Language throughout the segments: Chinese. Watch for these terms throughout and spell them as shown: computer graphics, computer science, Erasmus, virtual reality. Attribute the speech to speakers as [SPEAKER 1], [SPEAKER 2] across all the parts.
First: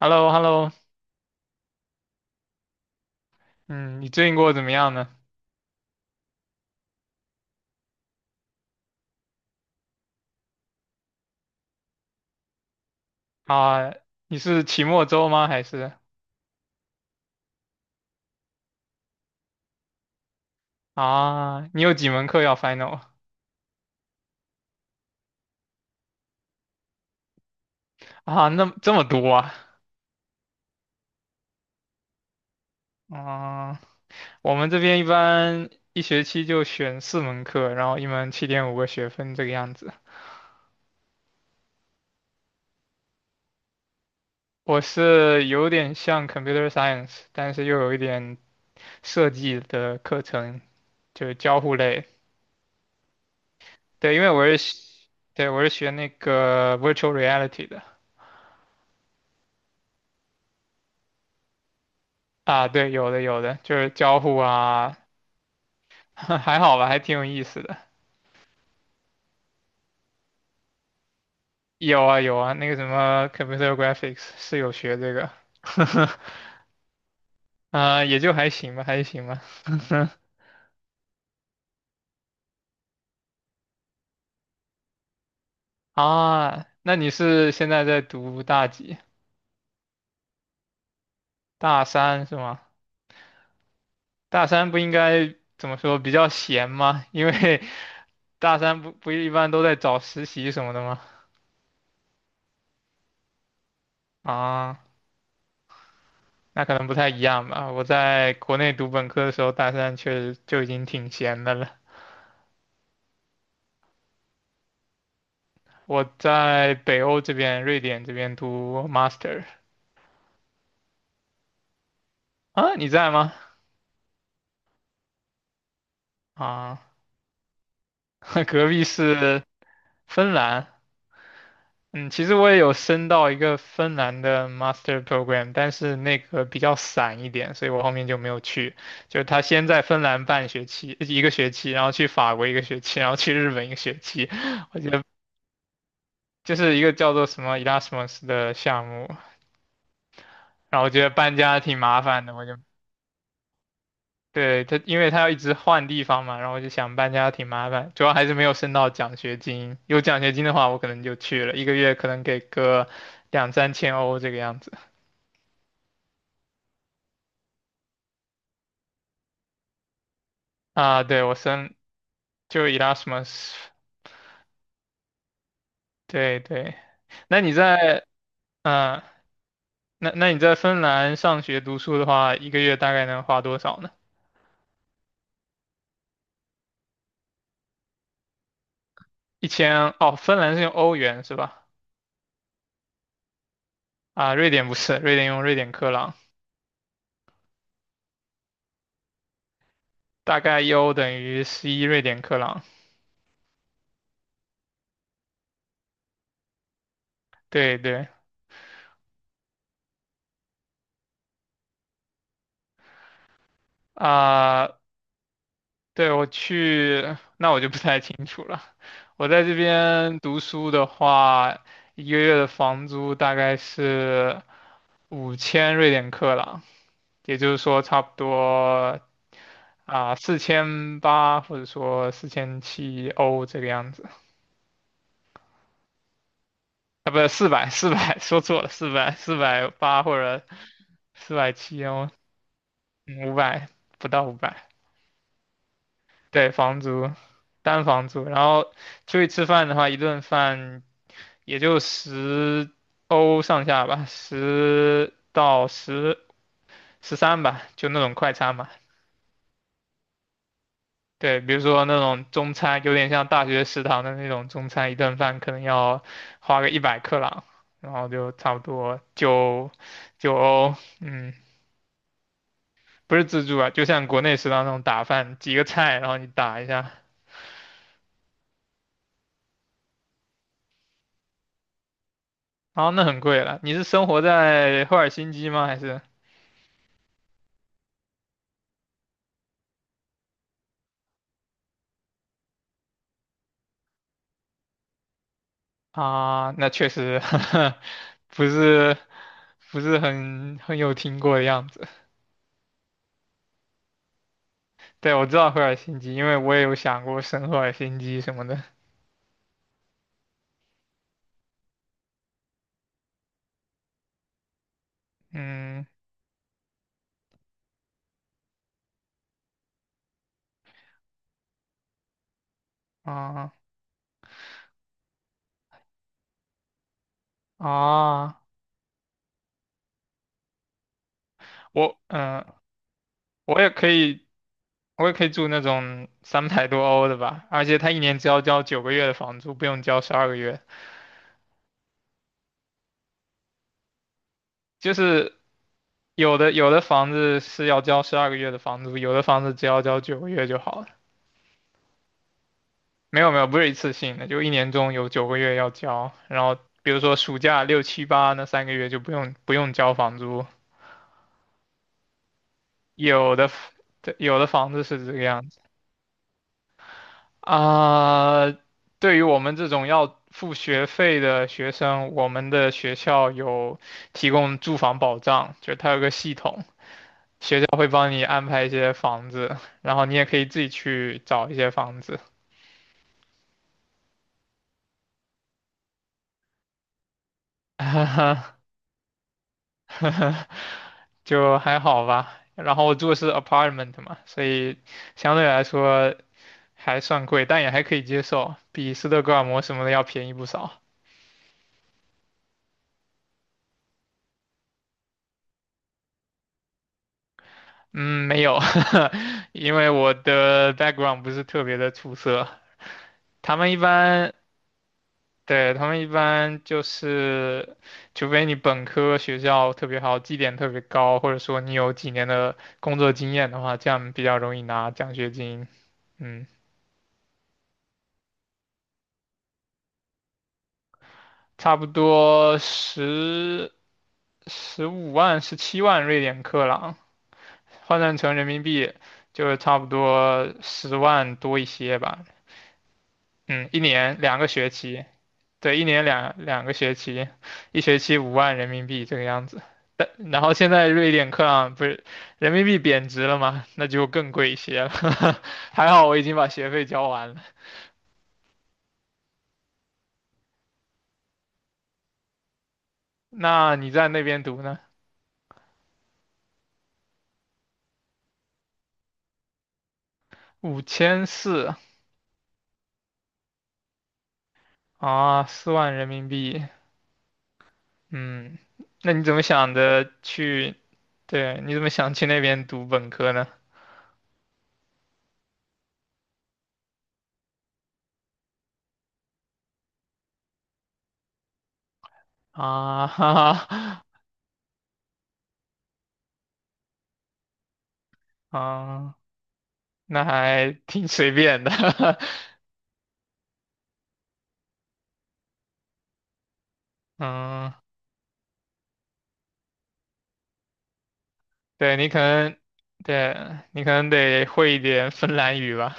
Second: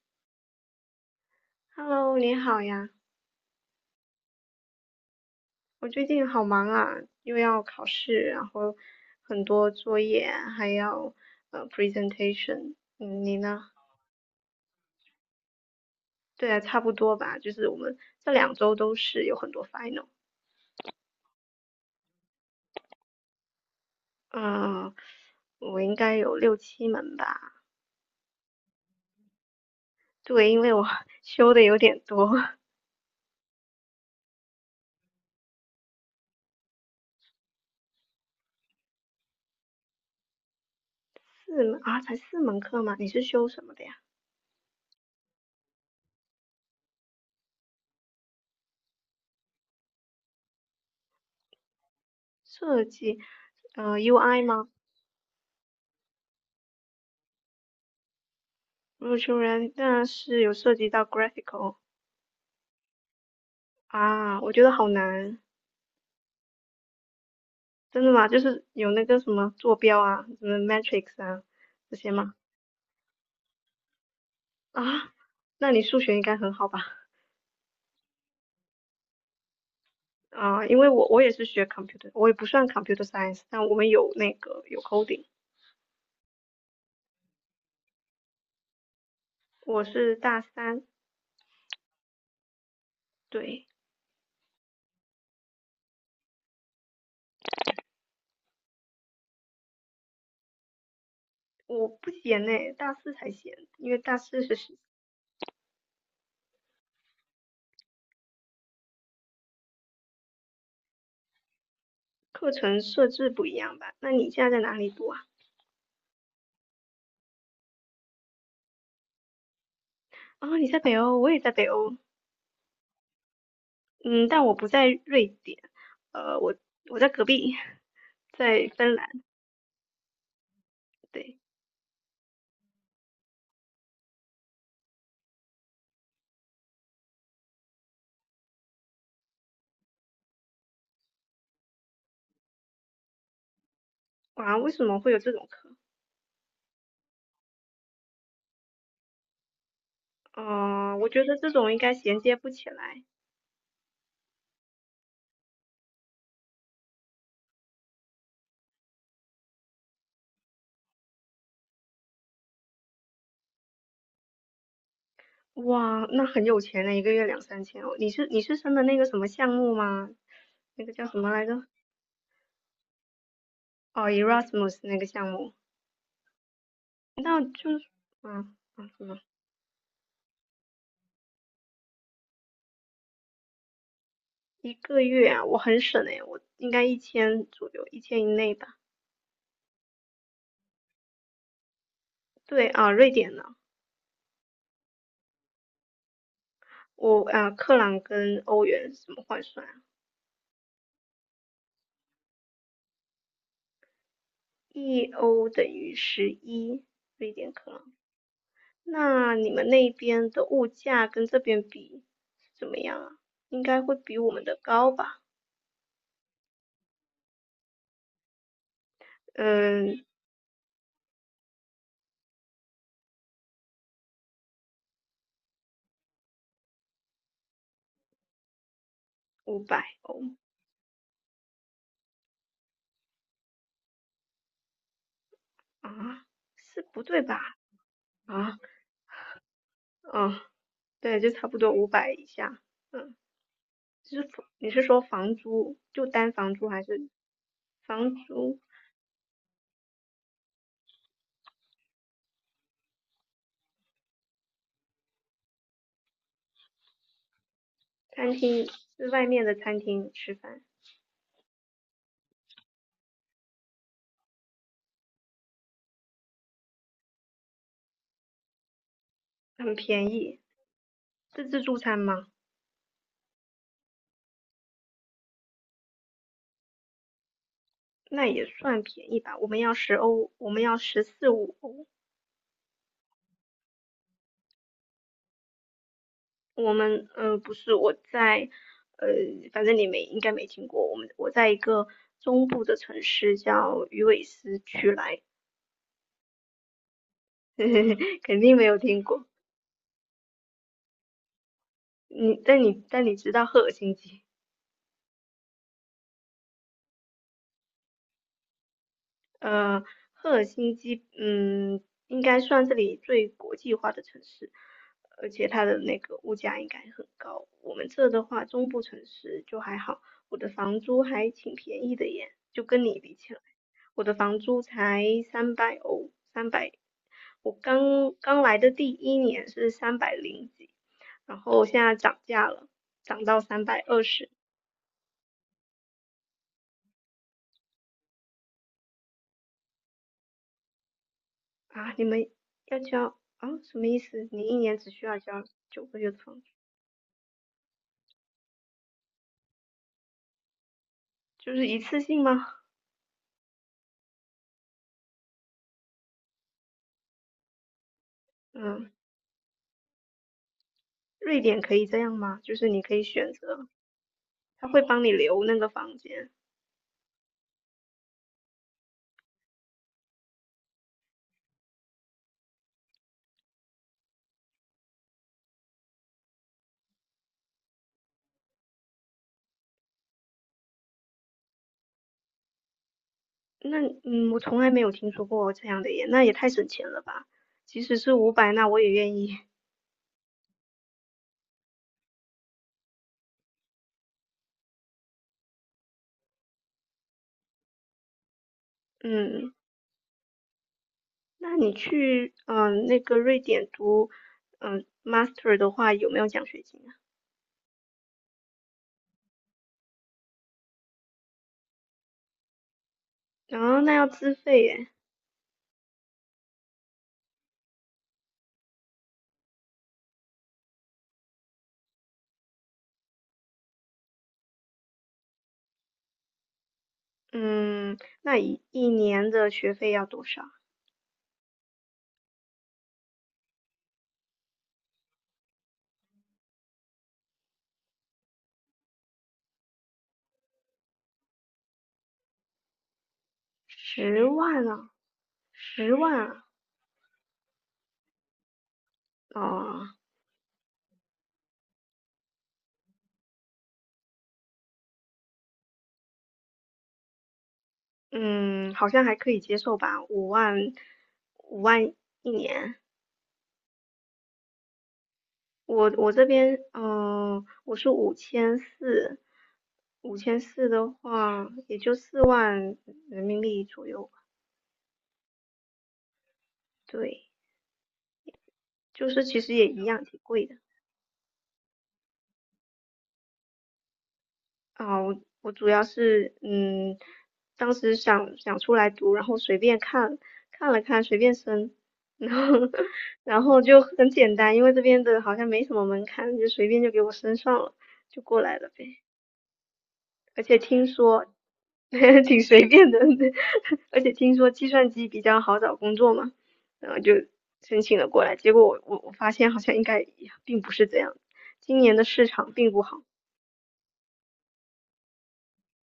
[SPEAKER 1] h e l l o h e l l o
[SPEAKER 2] Hello，你好呀。
[SPEAKER 1] 嗯，你最近过得怎么样呢？
[SPEAKER 2] 我最近好忙啊，又要考试，然后很多作业，还要presentation。嗯，你呢？
[SPEAKER 1] 啊，你是期末周吗？还是
[SPEAKER 2] 对啊，差不多吧，就是我们这2周都是有很多 final。
[SPEAKER 1] 啊，你有几门课要 final？
[SPEAKER 2] 嗯，我应该有六七门吧。
[SPEAKER 1] 啊？那么这么多啊？
[SPEAKER 2] 对，因为我 修的有点多。
[SPEAKER 1] 啊，我们这边一般一学期就选四门课，然后一门7.5个学分这个样子。
[SPEAKER 2] 四门啊，才四门课吗？你是修什么的呀？
[SPEAKER 1] 我是有点像 computer science，但是又有一点设计的课程，就是交互类。
[SPEAKER 2] 设计，
[SPEAKER 1] 对，因为
[SPEAKER 2] UI
[SPEAKER 1] 我是
[SPEAKER 2] 吗？
[SPEAKER 1] 学对，我是学那个 virtual reality 的。
[SPEAKER 2] v i r t u 是有涉及到 graphical。
[SPEAKER 1] 啊，对，有的有的，就是交互
[SPEAKER 2] 啊，我觉得好
[SPEAKER 1] 啊，
[SPEAKER 2] 难。
[SPEAKER 1] 还好吧，还挺有意思的。
[SPEAKER 2] 真的吗？就是有那个什么坐标啊，什么 matrix 啊这
[SPEAKER 1] 有
[SPEAKER 2] 些
[SPEAKER 1] 啊
[SPEAKER 2] 吗？
[SPEAKER 1] 有啊，那个什么 computer graphics 是有
[SPEAKER 2] 啊，
[SPEAKER 1] 学这个，
[SPEAKER 2] 那你数学应该很好吧？
[SPEAKER 1] 也就还行吧，还行吧。
[SPEAKER 2] 啊，因为我也是学 computer，我也不算 computer science，但我们有那个有 coding。
[SPEAKER 1] 啊，那你是现在在读大几？
[SPEAKER 2] 我是大三。
[SPEAKER 1] 大三是吗？
[SPEAKER 2] 对，
[SPEAKER 1] 大三不应该怎么说比较闲吗？因为大三不一般都在找实习什么的吗？
[SPEAKER 2] 我不闲呢，大四才闲，因为大四是
[SPEAKER 1] 啊，那可能不太一样吧。我在国内读本科的时候，大三确实就已经挺闲的了。
[SPEAKER 2] 课程设置不一样吧？那你现在在哪里读啊？
[SPEAKER 1] 我在北欧这边，瑞典这边读 master。
[SPEAKER 2] 啊，你在北欧，我也在北欧。
[SPEAKER 1] 啊，你在吗？
[SPEAKER 2] 嗯，但我不在瑞典。呃，我
[SPEAKER 1] 啊，
[SPEAKER 2] 我在隔壁，在
[SPEAKER 1] 隔壁
[SPEAKER 2] 芬兰。
[SPEAKER 1] 是芬兰。
[SPEAKER 2] 对。
[SPEAKER 1] 嗯，其实我也有申到一个芬兰的 master program，但是那个比较散一点，所以我后面就没有去。就是他先在芬兰半学期，一个学期，然后去法国一个学期，然后去日本一个学期。
[SPEAKER 2] 哇，为
[SPEAKER 1] 我
[SPEAKER 2] 什
[SPEAKER 1] 觉
[SPEAKER 2] 么
[SPEAKER 1] 得
[SPEAKER 2] 会有这种课？
[SPEAKER 1] 就是一个叫做什么 Erasmus 的项目，然后我
[SPEAKER 2] 哦，
[SPEAKER 1] 觉
[SPEAKER 2] 我
[SPEAKER 1] 得
[SPEAKER 2] 觉得
[SPEAKER 1] 搬
[SPEAKER 2] 这
[SPEAKER 1] 家
[SPEAKER 2] 种应
[SPEAKER 1] 挺
[SPEAKER 2] 该
[SPEAKER 1] 麻
[SPEAKER 2] 衔
[SPEAKER 1] 烦
[SPEAKER 2] 接
[SPEAKER 1] 的，
[SPEAKER 2] 不起来。
[SPEAKER 1] 对，因为他要一直换地方嘛，然后我就想搬家挺麻烦，主要还是没有升到奖学金。有奖学金的话，我可能就去了，一个月可能给个两三千欧这个样子。
[SPEAKER 2] 哇，那很有钱呢，一个月两三千哦。你是申的那个什么项目吗？那个
[SPEAKER 1] 啊，
[SPEAKER 2] 叫什
[SPEAKER 1] 对，
[SPEAKER 2] 么来着？
[SPEAKER 1] 就 Erasmus，
[SPEAKER 2] 哦，Erasmus 那个项目。
[SPEAKER 1] 对对。
[SPEAKER 2] 那
[SPEAKER 1] 那你
[SPEAKER 2] 就是，
[SPEAKER 1] 在，
[SPEAKER 2] 嗯嗯，
[SPEAKER 1] 嗯、
[SPEAKER 2] 什么
[SPEAKER 1] 那你在芬兰上学读书的话，一个月大概能花多少呢？
[SPEAKER 2] 一个月啊？我很省诶，我应该一千左右，一千以内吧。
[SPEAKER 1] 一千，哦，芬兰是用欧元是吧？
[SPEAKER 2] 对啊，瑞典呢？
[SPEAKER 1] 啊，瑞典不是，瑞典用瑞典克朗，
[SPEAKER 2] 我啊，克朗跟欧元是怎么换算啊？
[SPEAKER 1] 大概1欧等于11瑞典克朗。
[SPEAKER 2] 1欧等于十一瑞典克
[SPEAKER 1] 对
[SPEAKER 2] 朗。
[SPEAKER 1] 对。
[SPEAKER 2] 那你们那边的物价跟这边比怎么样啊？应该会比我们的
[SPEAKER 1] 啊、
[SPEAKER 2] 高吧？
[SPEAKER 1] 对，那我就不太清楚了。我在这
[SPEAKER 2] 嗯，
[SPEAKER 1] 边读书的话，一个月的房租大概是5000瑞典克朗，也就是说差不多
[SPEAKER 2] 五百欧
[SPEAKER 1] 4800或者说4700欧这个样子。
[SPEAKER 2] 啊，是不
[SPEAKER 1] 啊，不
[SPEAKER 2] 对
[SPEAKER 1] 是
[SPEAKER 2] 吧？
[SPEAKER 1] 四百，四百说
[SPEAKER 2] 啊。
[SPEAKER 1] 错了，四百八或
[SPEAKER 2] 嗯。
[SPEAKER 1] 者
[SPEAKER 2] 对，就
[SPEAKER 1] 四
[SPEAKER 2] 差
[SPEAKER 1] 百
[SPEAKER 2] 不多
[SPEAKER 1] 七
[SPEAKER 2] 五
[SPEAKER 1] 欧，
[SPEAKER 2] 百以下。嗯，
[SPEAKER 1] 五百不
[SPEAKER 2] 就
[SPEAKER 1] 到
[SPEAKER 2] 是
[SPEAKER 1] 五百。
[SPEAKER 2] 你是说房租，就单
[SPEAKER 1] 对，
[SPEAKER 2] 房租
[SPEAKER 1] 房
[SPEAKER 2] 还是
[SPEAKER 1] 租，单房
[SPEAKER 2] 房
[SPEAKER 1] 租，然
[SPEAKER 2] 租？
[SPEAKER 1] 后出去吃饭的话，一顿饭。也就10欧上下吧，十到十三吧，就那种
[SPEAKER 2] 餐
[SPEAKER 1] 快餐
[SPEAKER 2] 厅
[SPEAKER 1] 嘛。
[SPEAKER 2] 是外面的餐厅吃饭。
[SPEAKER 1] 对，比如说那种中餐，有点像大学食堂的那种中餐，一顿饭可能要花个100克朗，然后就差不多九
[SPEAKER 2] 很便
[SPEAKER 1] 九
[SPEAKER 2] 宜，
[SPEAKER 1] 欧，嗯，
[SPEAKER 2] 是自助餐吗？
[SPEAKER 1] 不是自助啊，就像国内食堂那种打饭，几个菜，然后你打一下，
[SPEAKER 2] 那也算便宜吧。我们要10欧，我们要十四五欧。
[SPEAKER 1] 然后那很贵了。你是生活在赫尔辛基吗？还是
[SPEAKER 2] 我们不是我在呃，反正你没应该没听过，我们我在一个中部的城市叫鱼尾狮区来。
[SPEAKER 1] 啊？那确实
[SPEAKER 2] 肯
[SPEAKER 1] 不
[SPEAKER 2] 定没有
[SPEAKER 1] 是。
[SPEAKER 2] 听过。
[SPEAKER 1] 不是很有听过的样子。
[SPEAKER 2] 你知道赫尔辛基？
[SPEAKER 1] 对，我知道赫尔辛基，因为我也有想过圣赫尔辛基什么的。
[SPEAKER 2] 呃，赫尔辛基应该算这里最国际化的城市，而且它的
[SPEAKER 1] 嗯
[SPEAKER 2] 那个物价应该很高。我们这的话，中部城市就还好，我的房租还挺便宜的耶，就跟你比起来。
[SPEAKER 1] 啊
[SPEAKER 2] 我的房租才300欧，三百，我刚
[SPEAKER 1] 啊，
[SPEAKER 2] 刚来的第一年是三百零几，然后现在
[SPEAKER 1] 我
[SPEAKER 2] 涨
[SPEAKER 1] 嗯、
[SPEAKER 2] 价
[SPEAKER 1] 呃
[SPEAKER 2] 了，涨到
[SPEAKER 1] 我
[SPEAKER 2] 三
[SPEAKER 1] 也
[SPEAKER 2] 百
[SPEAKER 1] 可
[SPEAKER 2] 二
[SPEAKER 1] 以，
[SPEAKER 2] 十
[SPEAKER 1] 我也可以住那种300多欧的吧，而且他一年只要交九个月的房租，不用交十二个月。
[SPEAKER 2] 啊！你们要交啊？什么意思？你一年只
[SPEAKER 1] 就
[SPEAKER 2] 需要
[SPEAKER 1] 是
[SPEAKER 2] 交9个月的房
[SPEAKER 1] 有
[SPEAKER 2] 租，
[SPEAKER 1] 的有的房子是要交十二个月的房租，有的房子只要交九个月就好了。
[SPEAKER 2] 就是一次性吗？
[SPEAKER 1] 没有没有，不是一次性的，就一年中有九个月要交，然后比如说暑假六七八那3个月
[SPEAKER 2] 嗯，
[SPEAKER 1] 就不用交房租，
[SPEAKER 2] 瑞典可以这样吗？就是你可以选
[SPEAKER 1] 有的
[SPEAKER 2] 择，
[SPEAKER 1] f- 对有的
[SPEAKER 2] 他
[SPEAKER 1] 房
[SPEAKER 2] 会
[SPEAKER 1] 子
[SPEAKER 2] 帮
[SPEAKER 1] 是
[SPEAKER 2] 你
[SPEAKER 1] 这个
[SPEAKER 2] 留
[SPEAKER 1] 样
[SPEAKER 2] 那
[SPEAKER 1] 子
[SPEAKER 2] 个房间。
[SPEAKER 1] 啊。对于我们这种要付学费的学生，我们的学校有提供住房保障，就是它有个系统，学校会帮你安排一些房子，然后你也可以自己去找一些房子。
[SPEAKER 2] 那我从来没有听说过这样的耶，那也太省钱了吧！即使是五百，那我也愿意。
[SPEAKER 1] 就还好吧。然后我住的是 apartment 嘛，所以相对来说还算贵，但也还可以接受，比斯德哥尔
[SPEAKER 2] 嗯。
[SPEAKER 1] 摩什么的要便宜不少。
[SPEAKER 2] 那你去那个瑞典读嗯呃 master 的话，有没有奖学金啊？
[SPEAKER 1] 嗯，没有，因为我的 background 不是特别的出色。他们一
[SPEAKER 2] 哦，那要
[SPEAKER 1] 般，
[SPEAKER 2] 自费耶。
[SPEAKER 1] 对，他们一般就是，除非你本科学校特别好，绩点特别高，或者说你有几年的工作经验的话，这样比较容易拿奖学金。嗯，
[SPEAKER 2] 嗯，那一年的学费要多少？
[SPEAKER 1] 差不多十五万、17万瑞典克朗，换算成人民币就差不多10万多一些吧。嗯，一年
[SPEAKER 2] 十
[SPEAKER 1] 两个
[SPEAKER 2] 万
[SPEAKER 1] 学
[SPEAKER 2] 啊，
[SPEAKER 1] 期，对，一
[SPEAKER 2] 十
[SPEAKER 1] 年
[SPEAKER 2] 万
[SPEAKER 1] 两
[SPEAKER 2] 啊。
[SPEAKER 1] 两个学期，一学期5万人民币这个样子。
[SPEAKER 2] 哦。
[SPEAKER 1] 但然后现在瑞典克朗不是人民币贬值了吗？那就更贵一些了。还好我已经把学费交完了。
[SPEAKER 2] 嗯，好像还可以接受吧，五万，五万一年。
[SPEAKER 1] 那你在那边读呢？
[SPEAKER 2] 我这边，我是五千四，五千四
[SPEAKER 1] 五
[SPEAKER 2] 的
[SPEAKER 1] 千
[SPEAKER 2] 话，
[SPEAKER 1] 四
[SPEAKER 2] 也就4万人民币左右吧。
[SPEAKER 1] 啊，4万人民币。
[SPEAKER 2] 对。
[SPEAKER 1] 嗯，
[SPEAKER 2] 就
[SPEAKER 1] 那你
[SPEAKER 2] 是
[SPEAKER 1] 怎
[SPEAKER 2] 其
[SPEAKER 1] 么
[SPEAKER 2] 实也
[SPEAKER 1] 想
[SPEAKER 2] 一样，
[SPEAKER 1] 的
[SPEAKER 2] 挺贵的
[SPEAKER 1] 去？对，你怎么想去那边读本科呢？
[SPEAKER 2] 啊。我主要是当时想想出来读，然后随便看看了看，随便申，然后
[SPEAKER 1] 啊
[SPEAKER 2] 然
[SPEAKER 1] 哈
[SPEAKER 2] 后就
[SPEAKER 1] 哈，
[SPEAKER 2] 很简单，因为这边的好像没什么门槛，就随便就给我申上了，就过 来了呗。
[SPEAKER 1] 啊，那
[SPEAKER 2] 而且
[SPEAKER 1] 还
[SPEAKER 2] 听
[SPEAKER 1] 挺
[SPEAKER 2] 说
[SPEAKER 1] 随便的，
[SPEAKER 2] 挺随便的，而且听说计算机比较好找工作嘛，然后就
[SPEAKER 1] 嗯，
[SPEAKER 2] 申请了过来。结果我发现好像应该并不是这样，今年
[SPEAKER 1] 对
[SPEAKER 2] 的
[SPEAKER 1] 你可
[SPEAKER 2] 市场
[SPEAKER 1] 能，
[SPEAKER 2] 并不好。
[SPEAKER 1] 对你可能得会一点芬兰语吧，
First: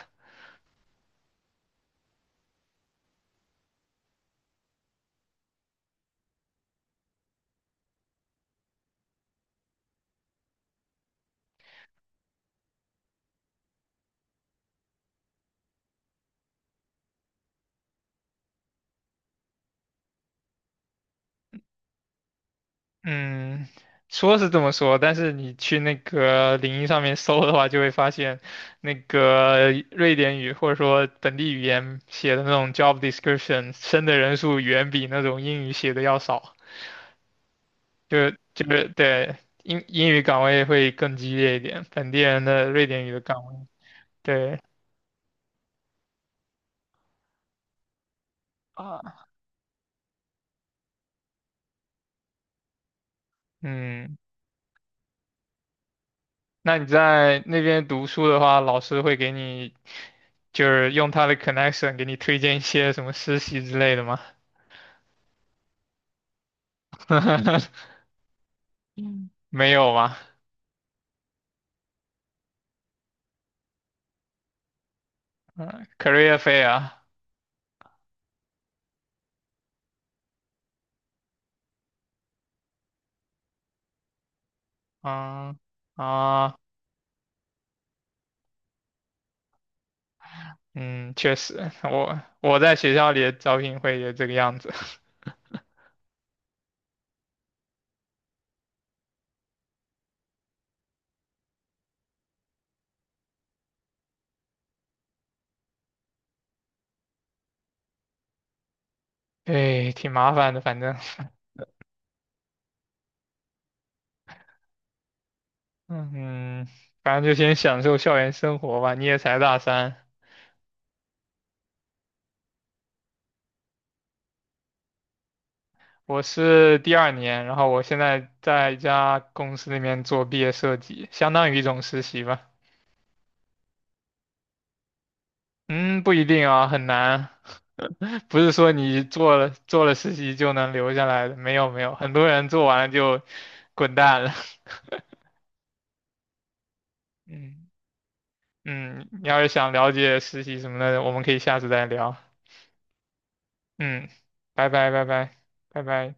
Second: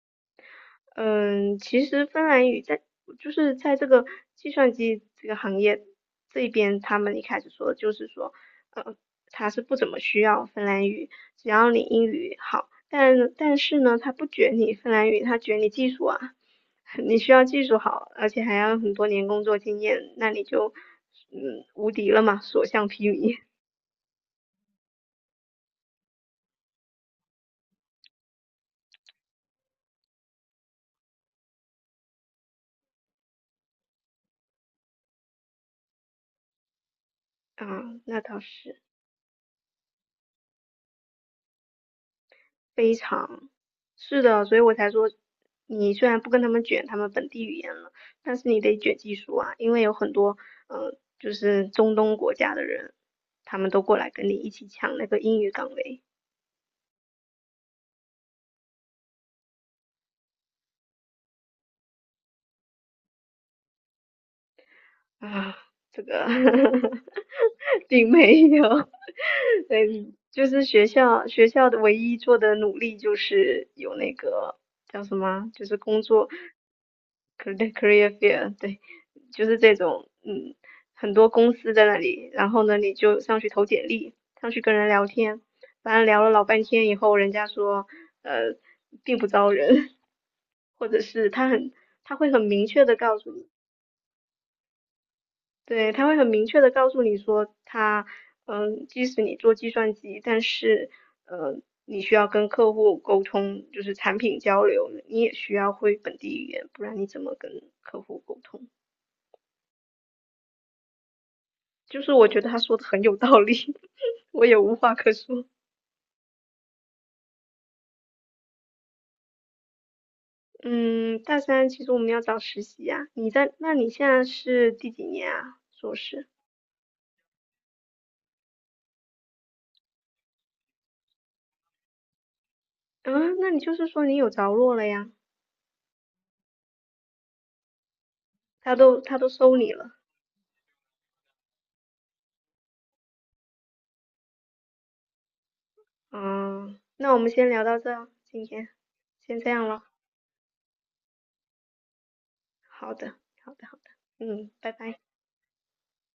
[SPEAKER 2] 嗯，其实芬兰语在就是在这个计算机这个行业这边，他们一开始说就是说，呃，他是不怎么需要芬兰语，只要你英语好，但是呢，他不卷你芬兰语，他卷你技术啊，你需要技术好，而且还要很多年工作经验，那你就无敌了嘛，所向披靡。
[SPEAKER 1] 嗯，说是这么说，但是你去那个领英上面搜的话，就会发现那个瑞典语或者说本地语言写的那种 job description，升的人数远比那种英语写的要少。
[SPEAKER 2] 啊，那
[SPEAKER 1] 就
[SPEAKER 2] 倒
[SPEAKER 1] 就
[SPEAKER 2] 是。
[SPEAKER 1] 是对英语岗位会更激烈一点，本地人的瑞
[SPEAKER 2] 非
[SPEAKER 1] 典语的岗
[SPEAKER 2] 常，
[SPEAKER 1] 位，
[SPEAKER 2] 是的，所
[SPEAKER 1] 对
[SPEAKER 2] 以我才说，你虽然不跟他们卷他们本地语言了，但是你得卷技
[SPEAKER 1] 啊，
[SPEAKER 2] 术啊，因为有很多，就是中东国家的人，他们都过来
[SPEAKER 1] 嗯，
[SPEAKER 2] 跟你一起抢那个英语岗位。
[SPEAKER 1] 那你在那边读书的话，老师会给你就是用他的 connection 给你推荐一些什么实习之类的吗？
[SPEAKER 2] 啊，这个 并没有。
[SPEAKER 1] 没有
[SPEAKER 2] 对，
[SPEAKER 1] 吗？
[SPEAKER 2] 就是学校的唯一做的努力就是有那个叫什么啊，就是
[SPEAKER 1] 嗯
[SPEAKER 2] 工作
[SPEAKER 1] ，career fair，
[SPEAKER 2] career fair。对，就是这种。嗯，很多公司在那里，然后呢，你就上去投简历，上去跟人聊天，
[SPEAKER 1] 嗯
[SPEAKER 2] 反正聊了老
[SPEAKER 1] 啊，
[SPEAKER 2] 半天以后，人家说，呃，并不招人。或者
[SPEAKER 1] 嗯，
[SPEAKER 2] 是
[SPEAKER 1] 确
[SPEAKER 2] 他很，
[SPEAKER 1] 实，
[SPEAKER 2] 他
[SPEAKER 1] 我
[SPEAKER 2] 会很
[SPEAKER 1] 我
[SPEAKER 2] 明
[SPEAKER 1] 在
[SPEAKER 2] 确
[SPEAKER 1] 学
[SPEAKER 2] 的
[SPEAKER 1] 校
[SPEAKER 2] 告
[SPEAKER 1] 里
[SPEAKER 2] 诉
[SPEAKER 1] 的
[SPEAKER 2] 你。
[SPEAKER 1] 招聘会也这个样子，
[SPEAKER 2] 对，他会很明确的告诉你说他，即使你做计算机，但是，你需要跟客户沟通，就是产品交流，你也需要会本地语言，不然你怎么跟客户沟通？
[SPEAKER 1] 对，挺麻烦的，反正。
[SPEAKER 2] 就是我觉得他说的很有道理，我也无话可说。
[SPEAKER 1] 嗯，反正就先享受校园生活吧。你也才大三，
[SPEAKER 2] 嗯，大三其实我们要找实习呀、你在，那你现在是第几年啊？硕
[SPEAKER 1] 我
[SPEAKER 2] 士？
[SPEAKER 1] 是第二年，然后我现在在一家公司里面做毕业设计，相当于一种实习吧。
[SPEAKER 2] 嗯，那你就是说你有着落了呀？
[SPEAKER 1] 嗯，不一定啊，很难，不是说
[SPEAKER 2] 他都
[SPEAKER 1] 你
[SPEAKER 2] 他都
[SPEAKER 1] 做了
[SPEAKER 2] 收你
[SPEAKER 1] 做了
[SPEAKER 2] 了。
[SPEAKER 1] 实习就能留下来的，没有没有，很多人做完了就滚蛋了。
[SPEAKER 2] 嗯，那我们先聊
[SPEAKER 1] 嗯
[SPEAKER 2] 到这儿，今天
[SPEAKER 1] 嗯，你
[SPEAKER 2] 先
[SPEAKER 1] 要是
[SPEAKER 2] 这样
[SPEAKER 1] 想
[SPEAKER 2] 了。
[SPEAKER 1] 了解实习什么的，我们可以下次再聊。
[SPEAKER 2] 好的，好的，好的。
[SPEAKER 1] 嗯，
[SPEAKER 2] 嗯，
[SPEAKER 1] 拜
[SPEAKER 2] 拜
[SPEAKER 1] 拜
[SPEAKER 2] 拜。
[SPEAKER 1] 拜拜拜拜。